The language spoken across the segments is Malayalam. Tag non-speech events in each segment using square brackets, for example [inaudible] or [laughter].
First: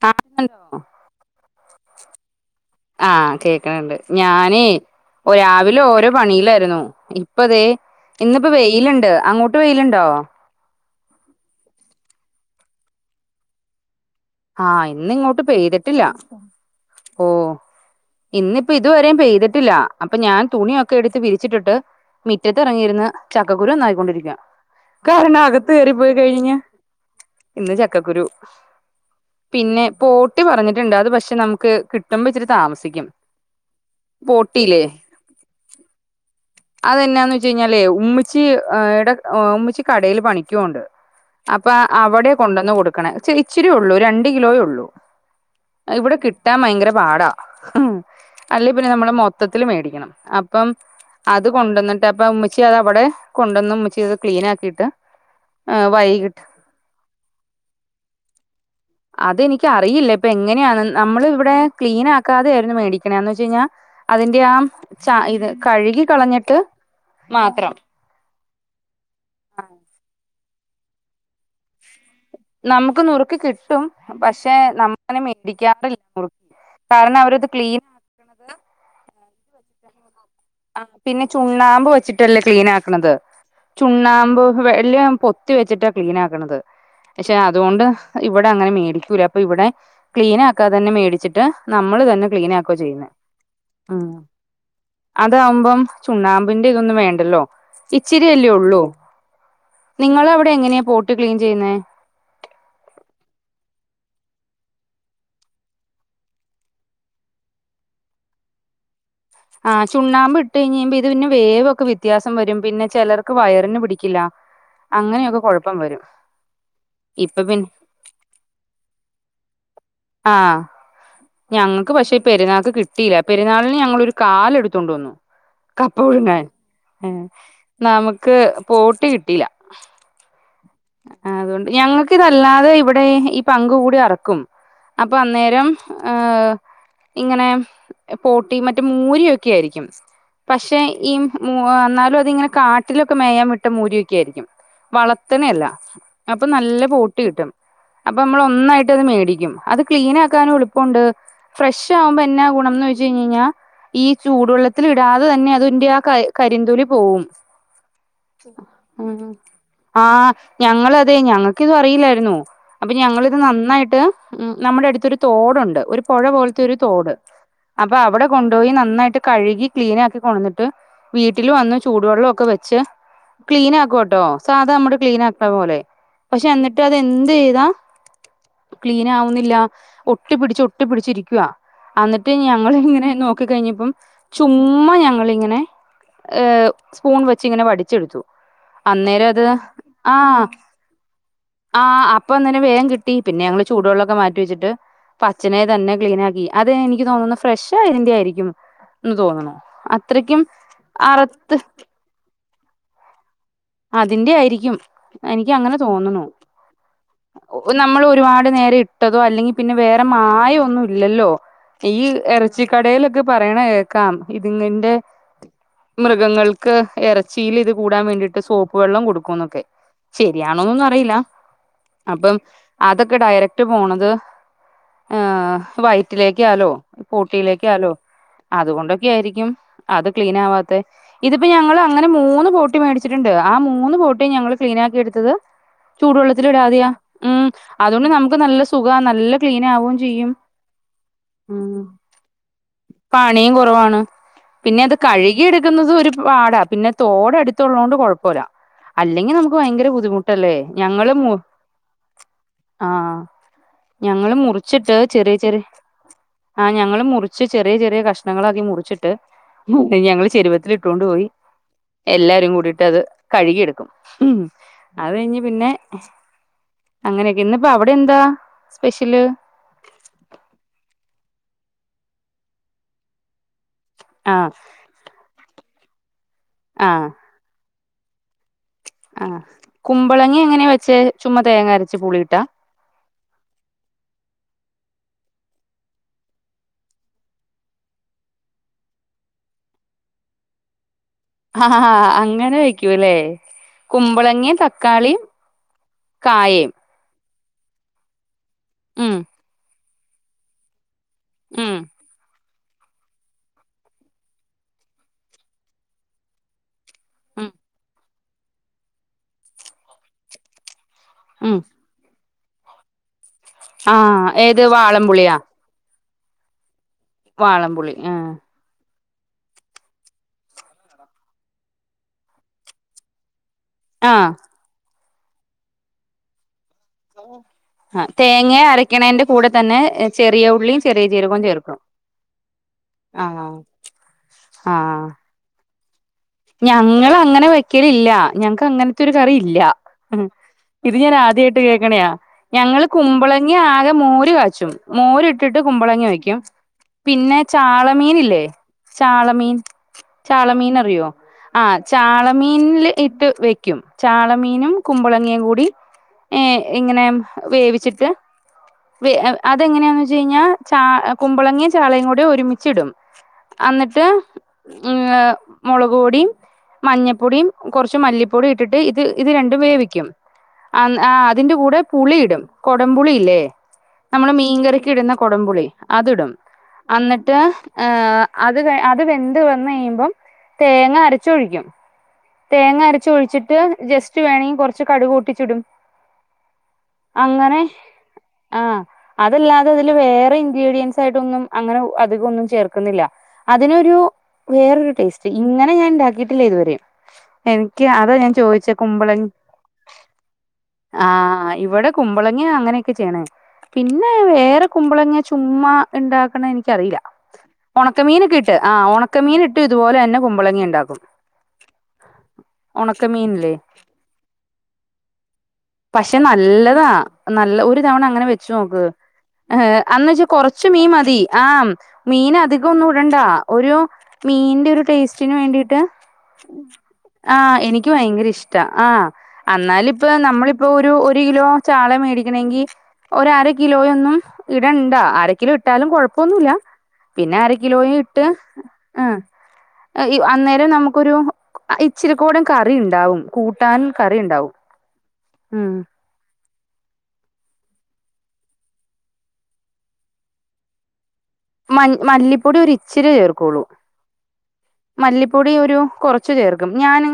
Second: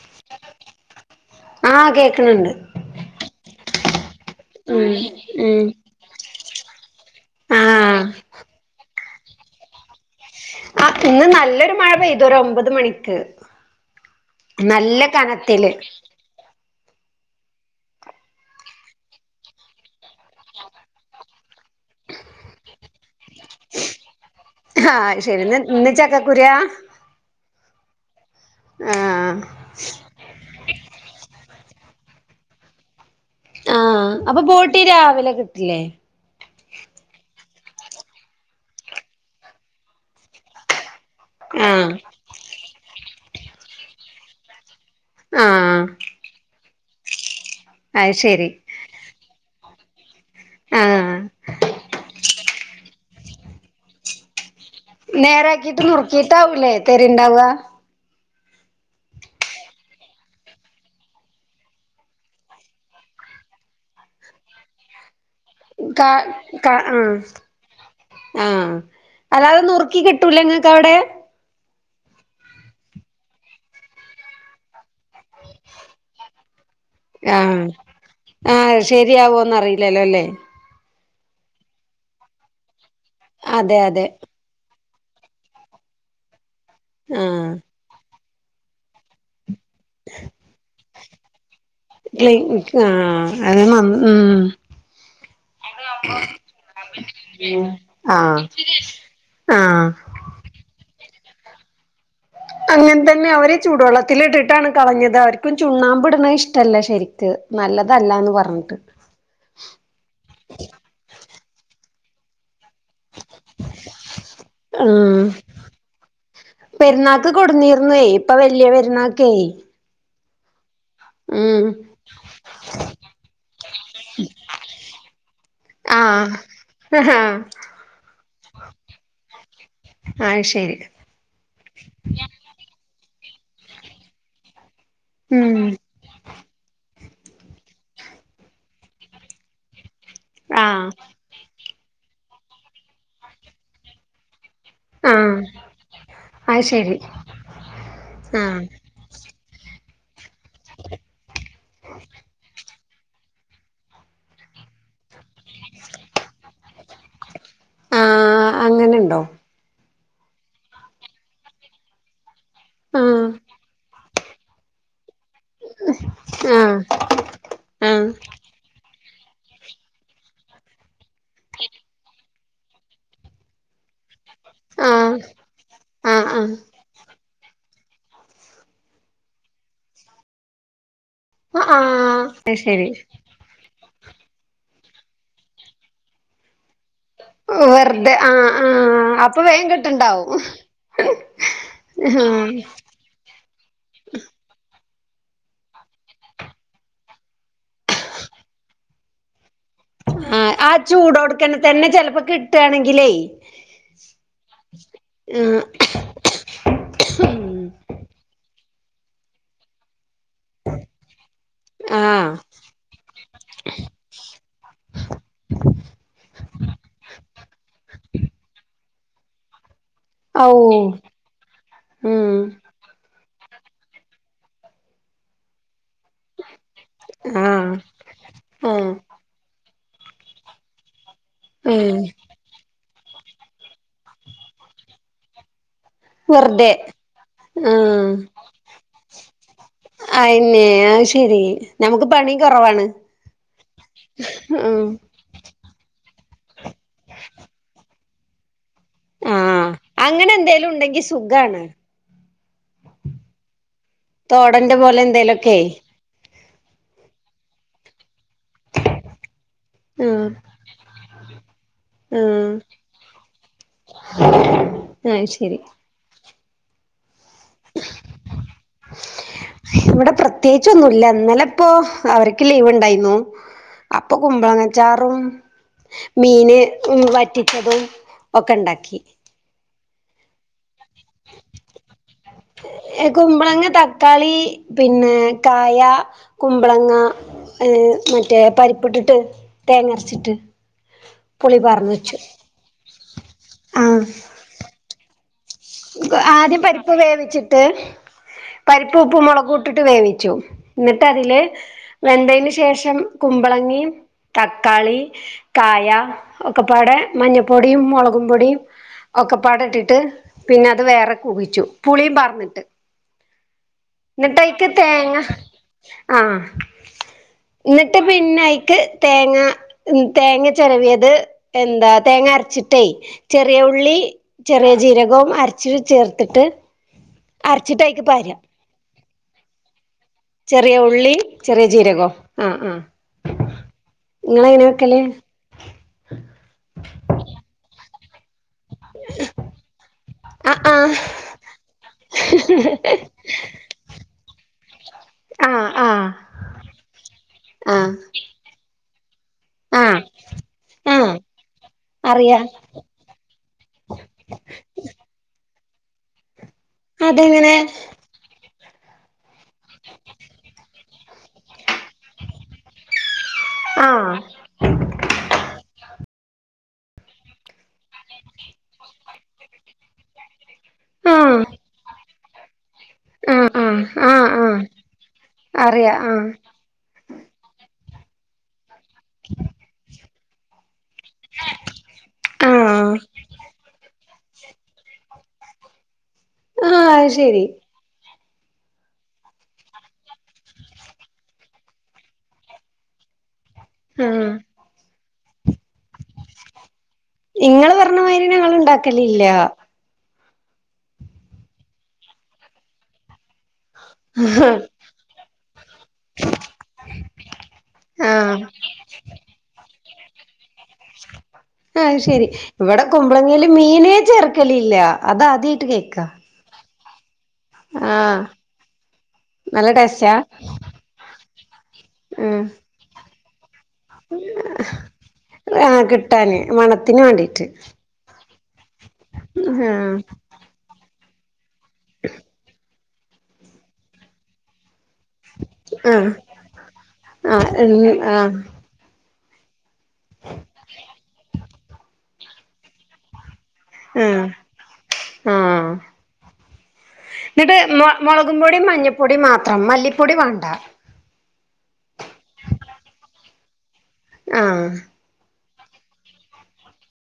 [unintelligible] ഹലോ. ആഹ് കേക്ക്ണ് ണ്ട് ആഹ് കേക്കണണ്ട് ഞാൻ നേ ഉം രാവിലെ ഓരോ പണിയിലായിരുന്നു. ഇപ്പ ദേ ആഹ് ഇന്നിപ്പോ വെയിലുണ്ട് അങ്ങോട്ട് വെയിലുണ്ടോ? ആഹ് ഇന്ന് നല്ലൊരു മഴ പെയ്തു ഒരു ഒമ്പത് മണിക്ക്. ആഹ് നല്ല ഇന്ന് ഇങ്ങോട്ട് കനത്തില് പെയ്തിട്ടില്ല ഓഹ്. ഇന്നിപ്പ ഇതുവരെയും പെയ്തിട്ടില്ല അപ്പൊ ഞാൻ തുണിയൊക്കെ എടുത്ത് വിരിച്ചിട്ടിട്ട് മുറ്റത്തി ഇറങ്ങിയിരുന്ന ചക്കക്കുരു നന്നാക്കിക്കൊണ്ടിരിക്കുക. ആഹ് കാരണം ശരി ഇന്ന് അകത്ത് ഇന്ന് കയറിപ്പോയി കഴിഞ്ഞ ചക്കക്കുരുവാ ഇന്ന് ചക്കക്കുരു- ആഹ്. പിന്നെ പോട്ടി പറഞ്ഞിട്ടുണ്ട് അത് പക്ഷെ നമുക്ക് കിട്ടുമ്പോ ഇച്ചിരി താമസിക്കും. ആഹ് അപ്പൊ ബോട്ടി രാവിലെ കിട്ടില്ലേ? [inaudible] അതെന്നാന്ന വെച്ച കഴിഞ്ഞാലേ ഉമ്മിചി ഇടെ ഉമ്മിച്ച് കടയിൽ പണിക്കൊണ്ട് അപ്പ ആഹ് അവടെ കൊണ്ടന്ന് കൊടുക്കണേ ഇച്ചെ ഇച്ചിരിയ ഉള്ളൂ രണ്ട് കിലോയേ ഉള്ളൂ. ആഹ് ഇവടെ കിട്ടാൻ ഭയങ്കര പാടാ അത് ശരി അല്ല പിന്നെ നമ്മള് മൊത്തത്തിൽ മേടിക്കണം. അപ്പം ആഹ് അത് കൊണ്ടന്നിട്ട് അപ്പൊ ഉമ്മിച്ചി അത് അവിടെ കൊണ്ടുവന്ന് ഉമ്മിച്ചി അത് ക്ലീൻ ആക്കിയിട്ട് നേരക്കീട്ട് വൈകിട്ട് നുറുക്കീട്ടാവൂലേ തരണ്ടാവുക അതെനിക്ക അറിയില്ല ഇപ്പൊ എങ്ങനെയാണ് നമ്മൾ ഇവിടെ ക്ലീൻ ആക്കാതെ ആയിരുന്നു മേടിക്കണ എന്ന് വെച്ച കഴിഞ്ഞാ അതിന്റെ ആ ച ഇത് കഴുകി കാ കളഞ്ഞിട്ട് കാ ആഹ് മാത്രം. ആഹ് അല്ലാതെ ന്നുറുക്കി കിട്ടൂലെ ങ്ങൾക്ക് അവിടെ? നമുക്ക് നുറുകി കിട്ടും പക്ഷെ നമ്മനെ മേടിക്കാറില്ല നുറുക്കി- ഏഹ് ആഹ് ശരിയാവോന്ന് അറിയില്ലല്ലോല്ലേ- ആഹ് പിന്നെ ചുണ്ണാമ്പ് വെച്ചിട്ടല്ലേ ക്ലീൻ ആക്കണത് അതെ അതെ ചുണ്ണാമ്പ് വെള്ളിയ പൊത്തി വെച്ചിട്ടാ ക്ലീൻ ആക്കണത് പക്ഷെ ആഹ് അതുകൊണ്ട് ഇവിടെ അങ്ങനെ മേടിക്കൂലേ അപ്പൊ ഇവിടെ ക്ലീൻ ആക്കാതെ തന്നെ മേടിച്ചിട്ട് നമ്മള് തന്നെ ക്ലീന ആക്കോ ചെയ്യുന്ന ആഹ് അത് നന്ന് ഉം. അതാവുമ്പം ചുണ്ണാമ്പിന്റെ ഇതൊന്നും വേണ്ടല്ലോ ആഹ് ഇച്ചിരിയല്ലേ ഉള്ളൂ. ആഹ് നിങ്ങളെ അവിടെ എങ്ങനെയാ പോട്ട് ക്ലീൻ ചെയ്യുന്നെ? അങ്ങനെ തന്നെ അവര് ചൂടുവെള്ളത്തിലിട്ടിട്ടാണ് കളഞ്ഞത് അവർക്കും ചുണ്ണാമ്പിടണത് ഇഷ്ടല്ല ശരിക്ക്. നല്ലതല്ലാന്ന് പറന്ട്ട്. ആഹ് ചുണ്ണാമ്പ് ഇട്ട് കഴിഞ്ഞ ത് പിന്നെ വേവക്കെ വ്യത്യാസം വരും പിന്നെ ചെലർക്ക് വയറിന് പിടിക്കില്ല. ഉം അങ്ങനെയൊക്കെ കുഴപ്പം വരും പെരുന്നാക്ക് ഇപ്പൊ പിന്നെ കൊടുന്നീർന്നെ ഇപ്പൊ വലിയ പെരുന്നാക്കേ ആഹ്. ഉം ഞങ്ങൾക്ക് പക്ഷേഈ പെരുന്നാൾക്ക് കിട്ടില്ല പെരുന്നാളിന് ഞങ്ങളൊരു കാല എടുതൊണ്ട് വന്നു. കപ്പ ആഹ് പുഴുങ്ങാൻ ഏഹ് ആഹ് നമക്ക് പോട്ടി കിട്ടില്ല. അയ്ശരി. അതുകൊണ്ട് ഞങ്ങൾക്ക് ഇതല്ലാതെ ഇവിടെ ഈ പങ്ക് കൂടി അറക്കും അപ്പൊ ഉം അന്നേരം ഏഹ് ഇങ്ങനെ പോട്ടി മറ്റേ മൂരിയൊക്കെ ആയിരിക്കും. പക്ഷെ ആഹ് ഈ മു ആഹ് ന്നാലും അതിങ്ങനെ കാട്ടിലൊക്കെ മേയാൻ വിട്ട മൂരിയൊക്കെ ആയിരിക്കും ആഹ് വളർത്തനഅല്ല അപ്പൊ അത് നല്ല ശരി ബോട്ടി കിട്ടും. ആഹ് അപ്പൊമ്മളൊന്നായിട്ട് ത് മേടികും അത്ക്ലീനാക്കാനും എളു പ്പണ്ട് ഫ്രഷാവുമ്പോ എന്നാ ഗുണംന്ന് ച്ച് കയ്ഞ്ഞഴിഞ്ഞാ ഈ ചൂടുവെള്ളത്തിൽ ഇടാതെ തന്നെ അതിന്റെ ആ ക കരിന്തൊലി പോവും ആഹ് അങ്ങനെണ്ടോ ആഹ് ഞങ്ങളു അതെ ഞങ്ങക്കിത് അറിയില്ലായിരുന്നു അപ്പൊ ആഹ് ഞങ്ങളിത് നന്നായിട്ട് നമ്മടെ അടുത്തരു തോ ടുണ്ട്, ഒരു പൊഴ പോലത്തെ ഒരു ആഹ് തോട് അപ്പ ആഹ് അവടെ കൊണ്ടോയി നന്നായിട്ട് കഴുകി ക്ലീനാക്കി കൊണ്ടന്നിട്- ട്ട് വീട്ടില് വന്ന് ചൂടുവെള്ളം ഒക്കെ വെച്ച് ക്ലീൻ ആക്കും കേട്ടോ സാധാ നമ്മള് ആഹ് ക്ലീനാക്കണ പോലെ ആഹ് പക്ഷെ ആഹ് എന്നിട് ട്ടു അതെന്തെയ്താ ക്ലീനാവുന്നില്ല ഒട്ടിപ്പിടിച്ചൊട് ട്ടി പ്പിടിച്ചിരിക്കുവാ അ ആഹ് അന്നിട്ട് അത് ശരി ഞങ്ങളിങ്ങനെ നോ ക്കി കയ്ഞ്ഞപ്പം ചുമ്മ ഞങ്ങളിങ്ങനെ ഏഹ് സ്പൂൺ വെച്ചിങ്ങനെ വെറുതെ വടിച്ചെടുത്തു ആഹ് ആഹ് അന്നേരം അപ്പൊ അത് വേഗം കിട്ടുണ്ടാവും ആഹ് ആഹ് അപ്പൊ അങ്ങനെ വേഗം കിട്ടി പിന്നെ ഞങ്ങള് ചൂടുവെള്ളക്കെ മാറ്റി വെച്ചിട്ട് പച്ചനെ തന്നെ ക്ലീൻ ആക്കി അത്, എനിക്ക് തോന്നുന്നു ഫ്രഷായതിന്റെ ആയിരിക്കും ന്ന് തോന്ന്ണു ആഹ് ആ ചൂടോടുക്കണെ തന്നെ ചെലപ്പ കിട്ടാണെങ്കിലേ അതിന്റെ ആയിരിക്കും, ആഹ് എനിക്കങ്ങനെ തോന്ന്ണു ഒ നമ്മളൊരുപാട് നേരം ഇട്ടതോ അല്ലെങ്കി പിന്നെ വേറെ മാ റ്റി ഒന്നും ഇല്ലല്ലോ, ഈ ആഹ് എറച്ചിക്കടയിലൊക്കെ പറയണ കേക്കാം ഇതിങ്ങന്റെ മൃഗങ്ങൾക്ക് എറച്ചീ ല്ത് കൂടാൻ വേണ്ടിട്ട് സോപ്പ് വെള്ളം കൊടുക്കുന്നൊക്കെ ഔ ശരിയാണോന്നൊന്നും അറിയില്ല ഉം അപ്പം അതൊക്കെ ഡയറക്ട് പോണത് ഏഹ് വൈ റ്റിലേക്കാലോ ആഹ് ബോട്ടിയിലേക്കാലോ ആഹ് അതുകൊണ്ടൊക്കെ ആയിരിക്കും അത് ക്ലീനാവാത്തെ. ഇതിപ്പോ ഞങ്ങള്. ഉം അങ്ങനെ മൂന്ന് ബോട്ടി മേടിച്ചിട്ടുണ്ട് ആ മൂന്ന് ബോട്ടിയും ഞങ്ങള് ക്ലീനാക്കി എടുത്തത്. ചൂടുവെള്ളത്തിൽ വെറുതെ ഇടാതെയ ഉം അതുകൊണ്ട് ആഹ് നമുക്ക് നല്ല സുഖ നല്ല ക്ലീൻ ആകും. അയെന്നെ അയ് ശെരി നമുക്ക് പണിം കൊറവാണ്. പണിയും കുറവാണ് പിന്നെ ഉം അത് കഴി കി എടുക്കുന്നതു ഒരു പാടാ പിന്നെ തോടടുത്തുള്ളത് കൊണ്ട് കൊഴപ്പവില്ല. അല്ലെങ്കി നമുക്ക് ആഹ് ഭയങ്കര അങ്ങനെ ബുദ്ധിമുട്ടല്ലേ എന്തേലും ഉണ്ടെങ്കി ഞങ്ങള് മു സുഖാണ് - ആഹ് ഞങ്ങള് തോടന്റെ മുറിച്ചിട്ട് പോലെ ചെറിയ എന്തേലൊക്കെ ചെറിയ. ആഹ് ഞങ്ങള് മുറിച്ച് ചെറിയ ചെറിയ കഷ്ണങ്ങളാക്കി മുറിച്ചിട്ട്. ഞങ്ങള് ആഹ് ചെരുവത്തിലിട്ടോണ്ട് പോയി എല്ലാ-. രും ആഹ് കൂടിട്ടത് കഴുകിയെടുക്കും അത് കഴിഞ്ഞ് പിന്നെ. അങ്ങനെയൊക്കെ ഇന്ന്പ്പ അവിടെ എന്താ സ്പെഷ്യല്? ഇവിടെ പ്രത്യേകിച്ചൊന്നുല്ല ഇന്നലെപ്പോ അവർക്ക് ലീവ് ണ്ടായിന്നു. അപ്പൊ ആഹ് കുമ്പളങ്ങച്ചാറും മീന് ഉ ആഹ് വറ്റിച്ചതും. ഒക്കെ ണ്ടാക്കി. ആഹ് കുമ്പളങ്ങ എങ്ങനാ വെച്ചെ ചുമ്മാ തേങ്ങ അരച്ച് പുളിയിട്ടാ. കുമ്പളങ്ങ തക്കാളി പിന്നെ കായ കുമ്പളങ്ങ. ഏഹ് മറ്റേ പരിപ്പിട്ടിട്ട് തേങ്ങരച്ചിട്ട്. പുളി ആഹ് പാർന്ന് വെച്ചു അങ്ങനെ വെക്കൂല്ലേ ആഹ് കുമ്പളങ്ങിം തക്കാളിം. ആദ്യം പരിപ്പ് വേവിച്ചിട്ട് പരിപ്പ് ഉം ഉപ്പും മൊളകു ഇട്ടി ട്ട് വേവിച്ചു ന്നട്ട് അതില്. ഉം വെന്തേന് ശേഷം കുമ്പളങ്ങി തക്കാളി കായ. ഒക്ക പ്പാടെ ഉം മഞ്ഞപ്പൊടിം മൊളകും പൊടിം ഒക്കെ പ്പാട ഇട്ടിട്ട് പിന്നെ അത് വേറെ. ഉം കുവിച്ചു പുളീം പാർന്നിട്ട്. ആഹ് ഏത് ന്നട്ടയിക്ക് തേങ്ങ വാളംപുളിയാ ആ വാളംപുളി ന്നട്ട് ആഹ് പിന്ന അയിക്ക്. തേങ്ങ ഉം തേങ്ങ ചെരവിയത് എന്താ തേങ്ങ അര്ച്ചിട്ടെയ്. ചെറിയ ഉള്ളി ആഹ് ചെറിയ ജീരകവും അരച് ചേർത്ത്ട്ട്. ആ തേങ്ങ അരക്ക്ണേന്റെ കൂടെ തന്നെ. ചെറിയ ഉള്ളിയും ഉള്ളി ജീരകവും ചെറിയ ചേർക്കും ജീരകും ആ ആ ആഹ് ഇങ്ങള് എങ്ങനെ വെക്കല് ഞങ്ങള് അങ്ങനെ വെക്കലില്ല ഞങ്ങക് അങ്ങൻത്തൊര് കറി ഇല്ല ആഹ് ഇത് ഞാൻ ആഹ് ആദ്യായിട്ട് കേക്ക്ണയാ. ഞങ്ങള് കുമ്പളങ്ങ ആകെ മോര് കാച്ചും മോര് ഇട്ട്ട്ട് കുമ്പളങ്ങ ആഹ് വക്ക്യും പിന്നെ ആഹ് ചാളമീന് ഇല്ലേ ചാളമീൻ ആഹ് ചാളമീൻ ആഹ് അറിയോ ആഹ് ആ അറിയാ ചാളമീൻല് ഇട്ട് വെക്യും ചാളമീനും കുമ്പളങ്ങേ കൂടി. ഏ ഇങ്ങനെ അതെങ്ങനെ വേവിച്ചിട്ട്. വെ അതെങ്ങനെയാന്ന് വെച്ച് കഴിഞ്ഞാ ചാ കുമ്പളങ്ങേ ചാളയും കൂടെ ഒരുമിച്ചി ഇടും. അന്നിട്ട് ആഹ് ഉം ഏ പൊടിം മഞ്ഞപോടിം കൊർച്ച് മല്ലിപ്പൊടി ഇട്ട്ട്ട് ഇത് ഇത് രണ്ടും വേവിക്യും അ ആ ആഹ് അതിന്റെ കൂടെ പുളി ഇടും കൊടംപുളിയില്ലേ ആഹ് ആഹ് ആഹ് നമ്മള് ആഹ് മീൻകറിക്ക് ഇടുന്ന കൊടംപുളി അറിയാ അത് ആഹ് ഇടും. അന്നിട്ട് ഏ അത് ക അത് വെന്ത് വന്ന് കഴിയുമ്പം തേങ്ങ അരച്ചൊഴിക്ക്യും ആഹ് തേങ്ങ ആഹ് അരച് ഒഴിച്ചിട്ട് ജസ്റ്റ് വേണെങ്കി കൊർച്ച് കട്ക് പൊട്ടിച്ചിടും. അത് ശരി അങ്ങനെ ആ അതല്ലാതെ അതില് വേറെ ഇൻഗ്രീഡിയൻസ് ആയിട്ടൊന്നും അങ്ങനെ അധിക ഒന്നും ചേർക്കുന്നില്ല. അതിനൊരു ആഹ് വേറൊരു ടേസ്റ്റ് ഇങ്ങനെ ഞാൻ ഇണ്ടാക്കിയിട്ടില്ല ഇതുവരേം ഇങ്ങള് എൻക്ക് അതാ പറഞ്ഞമാതിരി ഞാൻ ഞങ്ങള് ചോയിചെ കുമ്പളൻ. ഇണ്ടാക്കലില്ല ആ ഇവട കുമ്പളങ്ങ അങ്ങനെയൊക്കെ ചെയ്യ്ണേ പിന്നെ വേറെ കുമ്പളങ്ങ ചുമ്മാ ഇണ്ടാക്ക്ണ എനിക്കറീല ഒണക്കമീനൊക്കെ ആഹ് ഇട്ട് ആ ഒണക്കമീൻ ഇട്ട് ഇതുപോലെ തന്നെ കുമ്പളങ്ങ ഇണ്ടാക്കും അത് ശരി ഇവട കുമ്പളങ്ങേല് ഉണക്കമീനില്ലേ മീനേ ചേർക്കലില്ല അത് ആദ്യായിട്ട് കേക്കാ പക്ഷെ നല്ലതാ നല്ല ഒരു തവണ ആഹ് അങ്ങനെ വെച് നോക്ക് ഏ നല്ല അന്ന് ടേസ്റ്റാ വെച് കൊർച്ച് മീൻ മതി ആ മീന് ഉം അധിക ഒന്നു ഇടണ്ടാ ഒരു മീന്റെ ഒരു ടേസ്റ്റിന് വേണ്ടിയിട്ട് ട്ടാന് മണത്തിന് വേണ്ടീട്ട് ക്ക് ഭയങ്കര ഇഷ്ടാ ആ അന്നാല് ഇപ്പ നമ്മള്പ്പോ ഒരു ഒരു കിലോ ചാള മേടിക്കണങ്കി ഒര് അര കിലോയൊന്നും ഇടണ്ടാ അര കിലോ ഇട്ടാലും ആ ആ കൊഴപ്പൊന്നുല്ല പിന്നെ അര കിലോയ്‌ ആ ഇട്ട് ആ അന്നേരം നമുക്കൊരു ഇച്ചിരി കൂടേം കറി ഇണ്ടാവും കൂട്ടാനും ആ കറി ഇണ്ടാവും ഉം ന്നട്ട് മൊ മൊളകും പൊടിം മഞ്ഞ പോടിം മാത്രം മല്ലി പോടി വാണ്ട മൻ മല്ലിപ്പൊടി ഒരു ഇച്ചിരി ചേർക്കോള്ളൂ ആഹ് മല്ലിപ്പൊടി ഒരു കോറച്ച് ചേർക്കും ഞാന്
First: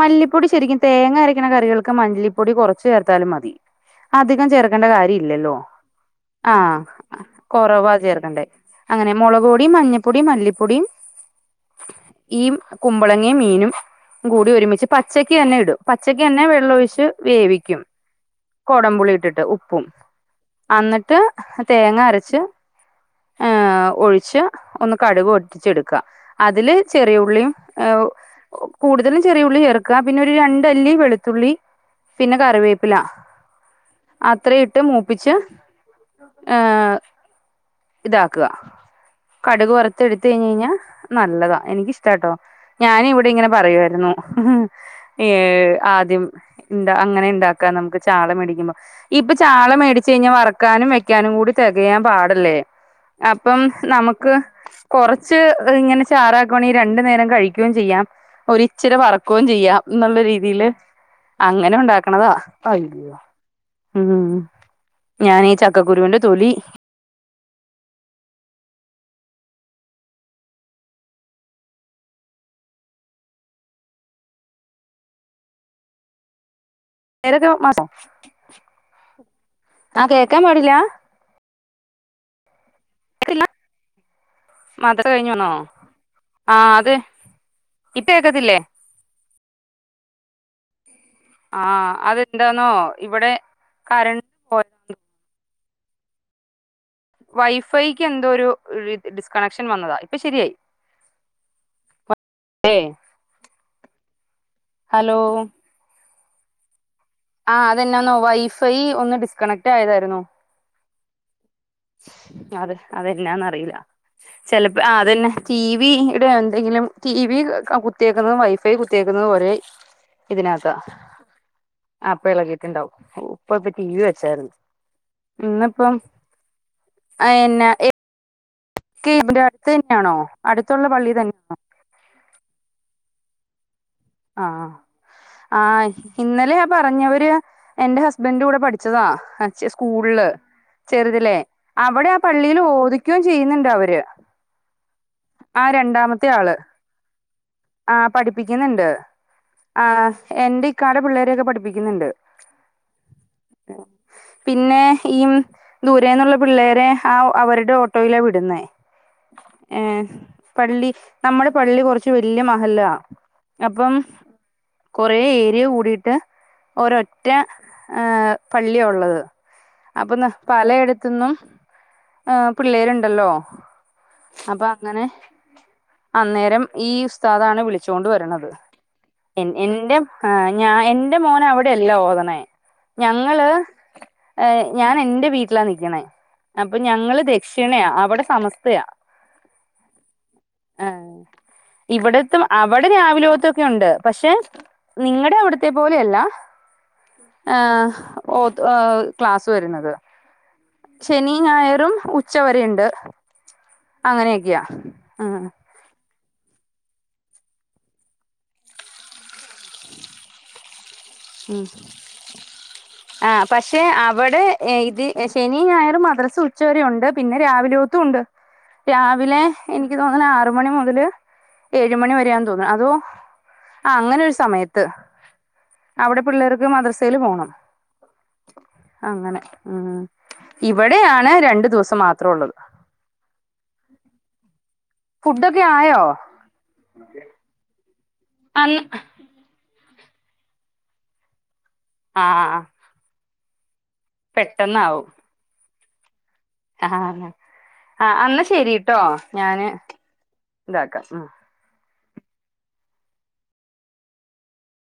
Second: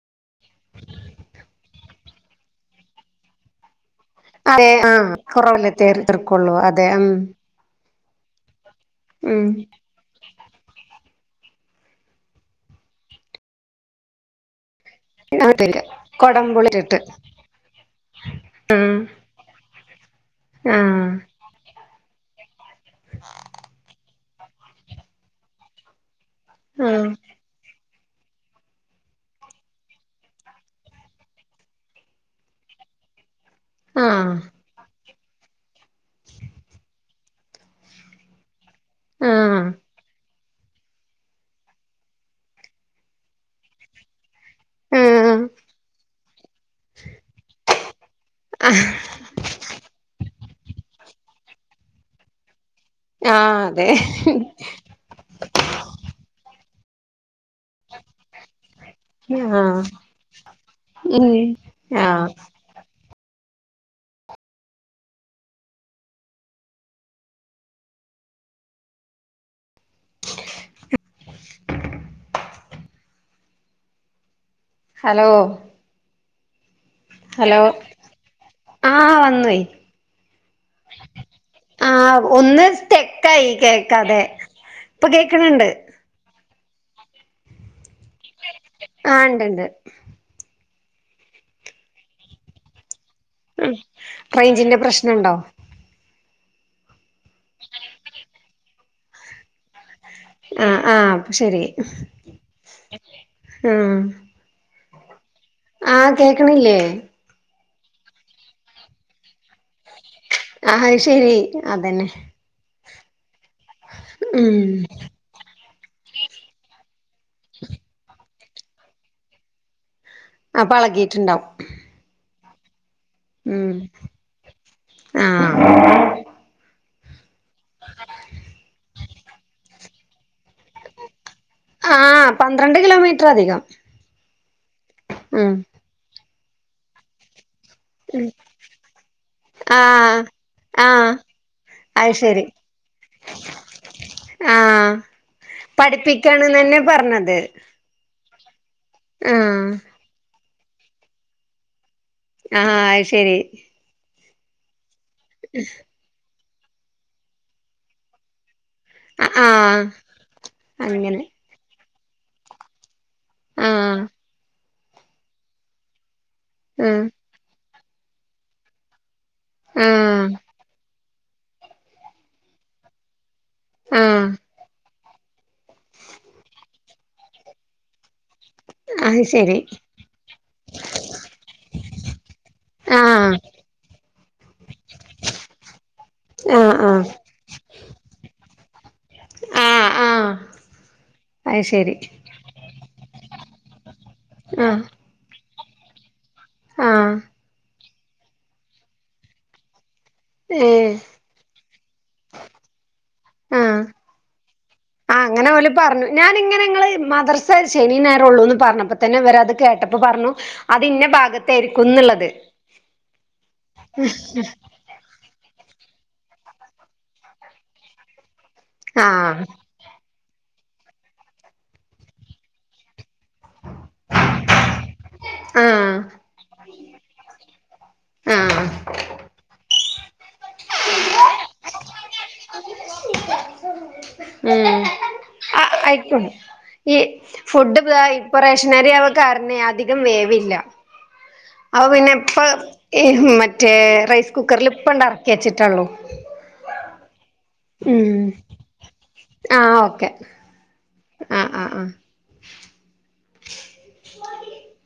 മല്ലിപ്പൊടി ശരിക്കും തേങ്ങ അരയ്ക്കണ കറികൾക്ക് മല്ലിപ്പൊടി കുറച്ച് ചേർത്താലും മതി അധികം അതെ ചേർക്കണ്ട ആ കാര്യം ഇല്ലല്ലോ കുറവല്ലേ തേർ തീർക്കുള്ളൂ ആഹ് അതെ ഉം കൊറവാ ചേർക്കണ്ടേ അങ്ങനെ ഉം മുളക്പൊടിയും മഞ്ഞ പൊടി മല്ലിപ്പൊടിയും ഈ കുമ്പളങ്ങയും മീനും കൂടി ഒരുമിച്ച് പച്ചക് തന്നെ ഇടും ഇല്ല പച്ചക് തന്നെ കൊടംപുളി വെള്ളമൊഴിച്ച് ഇട്ടിട്ട് വേവിക്കും കൊടംപുളി ആ ഇട്ടിട്ട് ഉ പ്പും ആ അന്നിട്ട് തേങ്ങ അരച്ച് [unintelligible] ഒഴിച്ച് ഒന്ന് കടുക് പൊട്ടിച്ചെടുക്കാം അതില് ആ ചെറിയ ഉള്ളിയും ഏഹ് കൂടുതലും ചെറിയ ഉള്ളി ചേർക്കുക പിന്നെ ഒരു രണ്ടല്ലി വെളുത്തുള്ളി പിന്നെ കറിവേപ്പിലാ ആ അത്ര ഇട്ട് മൂപ്പിച്ച് ഏഹ് ഇതാക്കുക ആ കടുക് വറുത്ത് എടുത്ത് കഴിഞ്ഞ് കഴിഞ്ഞാൽ നല്ലതാ. എനിക്കിഷ്ടാട്ടോ ഞാനും ഇവിടെ ഇങ്ങനെ പറയുവായിരുന്നു ആ ഏഹ് ആദ്യം എന്താ അങ്ങനെ ഇണ്ടാക്കാ നമുക്ക് ചാള മേടിക്കുമ്പോ ഇപ്പൊ ചാള മേടിച്ച് കഴിഞ്ഞാൽ വറക്കാനും വെക്കാനും കൂടി തികയാൻ പാടല്ലേ ആ അപ്പോ അതെ നമുക്ക് കൊറച്ച് ഇങ്ങനെ ചാറാക്കവാണെങ്കിൽ രണ്ടു നേരം കഴിക് ക്ക്യും ചെയ്യാം ഒരിച്ചിരി വറക്കുകയും ആ ചെയ്യാം എന്നുള്ള രീതിയില് ഉം അങ്ങനെ ആ ഉണ്ടാക്കണതാ അയ്യോ ഉം ഞാനീ ചക്കക്കുരുവിന്റെ തൊലി ഹലോ ഏതൊക്കെ ഹലോ മാസം. ആ വന്നോയ് ആ കേൾക്കാൻ പാടില്ല ആഹ് ഒന്ന് സ്റ്റെക്കായി കേൾക്കാതെ മദ്രസ ഇപ്പൊ കഴിഞ്ഞു വന്നോ കേൾക്ണണ്ട് ആ അതെ ഇപ്പ കേക്കത്തില്ലേ ആ ഉണ്ട്ണ്ട് ആഹ് അതെന്താന്നോ ഇവിടെ കരണ്ട് പോയ റേഞ്ചിന്റെ പ്രശ്നം ഉണ്ടോ വൈഫൈക്ക് എന്തോ ഒരു ഡിസ്കണക്ഷൻ വന്നതാ ഇപ്പൊ ശരിയായി ആഹ് ആഹ് ശരി ഏ ആഹ് ഹലോ ആഹ് കേക്കണില്ലേ ആ അതെന്നാന്നോ വൈഫൈ ഒന്ന് ഡിസ്കണക്ട് ആയതായിരുന്നു ആഹ് അത് ശരി അതന്നെ അതെ അതന്നാന്നറിയില്ല ഉം ചെലപ്പോ അതന്നെ ടി വിടെ എന്തെങ്കിലും ടി വി കുത്തിയേക്കുന്നതും വൈഫൈ കുത്തിയേക്കുന്നത് ഒരേ അപ്പൊ ഇതിനകത്താ എളകീട്ടുണ്ടാവും അപ്പോ ഇളകീട്ടുണ്ടാവും. ഇപ്പ ഉം ടി വി വെച്ചാരുന്നു. ആഹ് ഇന്നിപ്പം അയെന്നാ എക് കി ഇയിന്റെ അടുത്ത് തന്നെയാണോ. അടുത്തൊള്ള പള്ളി തന്നെയാണോ? ആഹ് പന്ത്രണ്ട് കിലോമീറ്റർ അധികം ആഹ് ഉം ആയ ഇന്നെലെ ആ പറഞ്ഞവര് എന്റെ ഹസ്ബെൻഡിന്റെ കൂടെ പഠിച്ചതാ അച്ചേ ആഹ് സ്കൂളില് ആഹ് ചെറുതില്ലേ. അവടെ അത് ആ ശരി പള്ളീല് ഓതിക്കുകയും ചെയ്യുന്നുണ്ട് അവര്. ആ രണ്ടാമത്തെ ആള് പഠിപ്പിക്കണന്ന് തന്നെ പറഞ്ഞത്. ആ പഠിപ്പിക്കുന്നിണ്ട്. ആഹ് ആഹ് എന്റെ ഇക്കാടെ പിള്ളേരെയൊക്കെ പഠിപ്പിക്കുന്നിണ്ട്. ആഹ് അത് ശരി പിന്നെ ഈ ദൂരെന്നുള്ള പിള്ളേരെ ആഹ് അവരുടെ ഓട്ടോയിലാ വിടുന്നേ. ആഹ് ഏഹ്, പള്ളി അങ്ങനെ നമ്മള് പള്ളി കൊറെച്ച് വെല്യാ മഹല്ലാ. അപ്പം ആഹ് കൊറെ ഏരിയ കൂടിയിട്ട് ആഹ് ഒരൊറ്റ ഏഹ് പള്ളിയാ ഒള്ളത്. അപ്പം ആഹ് ഇന്ന പലയിടത്ത്ന്നും ഏഹ് പിള്ളേരൊണ്ടല്ലോ. ആഹ് അപ്പ അ ങ്ങനെ അന്നേരം ഈ ഉസ്താദാണ് വിളിച്ചോണ്ട് വരണത്. അത് എൻ ശരി എന്റെ ഏഹ് ഞാ എന്റെ മോന് അവിടെയല്ല ഓതണേ, ആഹ് ഞങ്ങള് ഏഹ്, ഞാൻ എന്റെ വീട്ടിലാ നിക്കണേ. ആഹ് അപ്പൊ ആഹ് ഞങ്ങള് ദക്ഷിണയാ അവടെ സമസ്തയാ. ആഹ് ആഹ് ആഹ്, അത് ശരി ഇവിടത്തെ മ അവടെ രാവിലോയോത്തൊക്കെയൊണ്ട്. പക്ഷെ ആഹ് നിങ്ങടെ അവിടത്തെ പോലെയല്ല. ആഹ് ഏഹ് ഓത്ത് ഏഹ് ക്ലാസ് വെര്ണത്. ഏഹ് ശനിയും ഞായറും ഉച്ചവരെയിണ്ട് ആഹ് അങ്ങനെയൊക്കെയാ. ആഹ് അങ്ങനെ ഓല് പറഞ്ഞു. ഞാനിങ്ങനെ നിങ്ങള് മദർസേ ശനീം ഞായറും ഉള്ളൂന്ന് പറഞ്ഞപ്പത്തന്നെ ഇവരത് കേട്ടപ്പ പറഞ്ഞു. അത് ഇന്ന ഭാഗത്തായിരിക്കുന്നുള്ളത്. ഏഹ് ഇത് ഏഹ്, ശനിയും ഞായറും മദ്രസ് ഉച്ചവരെ ഒണ്ട്. പിന്നെ രാവിലെ ഓത്തും ഉണ്ട്. രാവിലെ ആഹ് എനിക്ക് തോന്നണ് ആറ് മണി മുതല് ഏഴ് മണി വെരയാന്ന് തോന്നു. അതും അങ്ങനെ ഒരു സമയത്ത്. ആഹ് അവടെ പിള്ളേർക്ക് മദ്രസേല് പോണം. ആഹ് അങ്ങനെ ഇവടെയാണ് രണ്ടു ദുവസം മാത്രം ഉള്ളത്. ഉം ഫുഡൊക്കെ ആയോ [unintelligible] ഈ ഫുഡ് ഇപ്പൊ ഇതാ ഇപ്പൊ അന്ന് റേഷനരി ആവെ കാരണം അധികം വേവില്ല. അപ്പ പിന്നെ ആ ഇപ്പ ഈ മറ്റേ റൈസ് കുക്കറില് പെട്ടെന്നാവും ഇപ്പണ്ടെറക്കി വച്ചിട്ടൊള്ളു. ആഹ് ഇന്നാ ആഹ് ഇന്നാ ശരിട്ടോ ഞാന് ആഹ് ഓക്കെ ഇതാക്കാ, ഉം ആഹ്, ആഹ് വാടി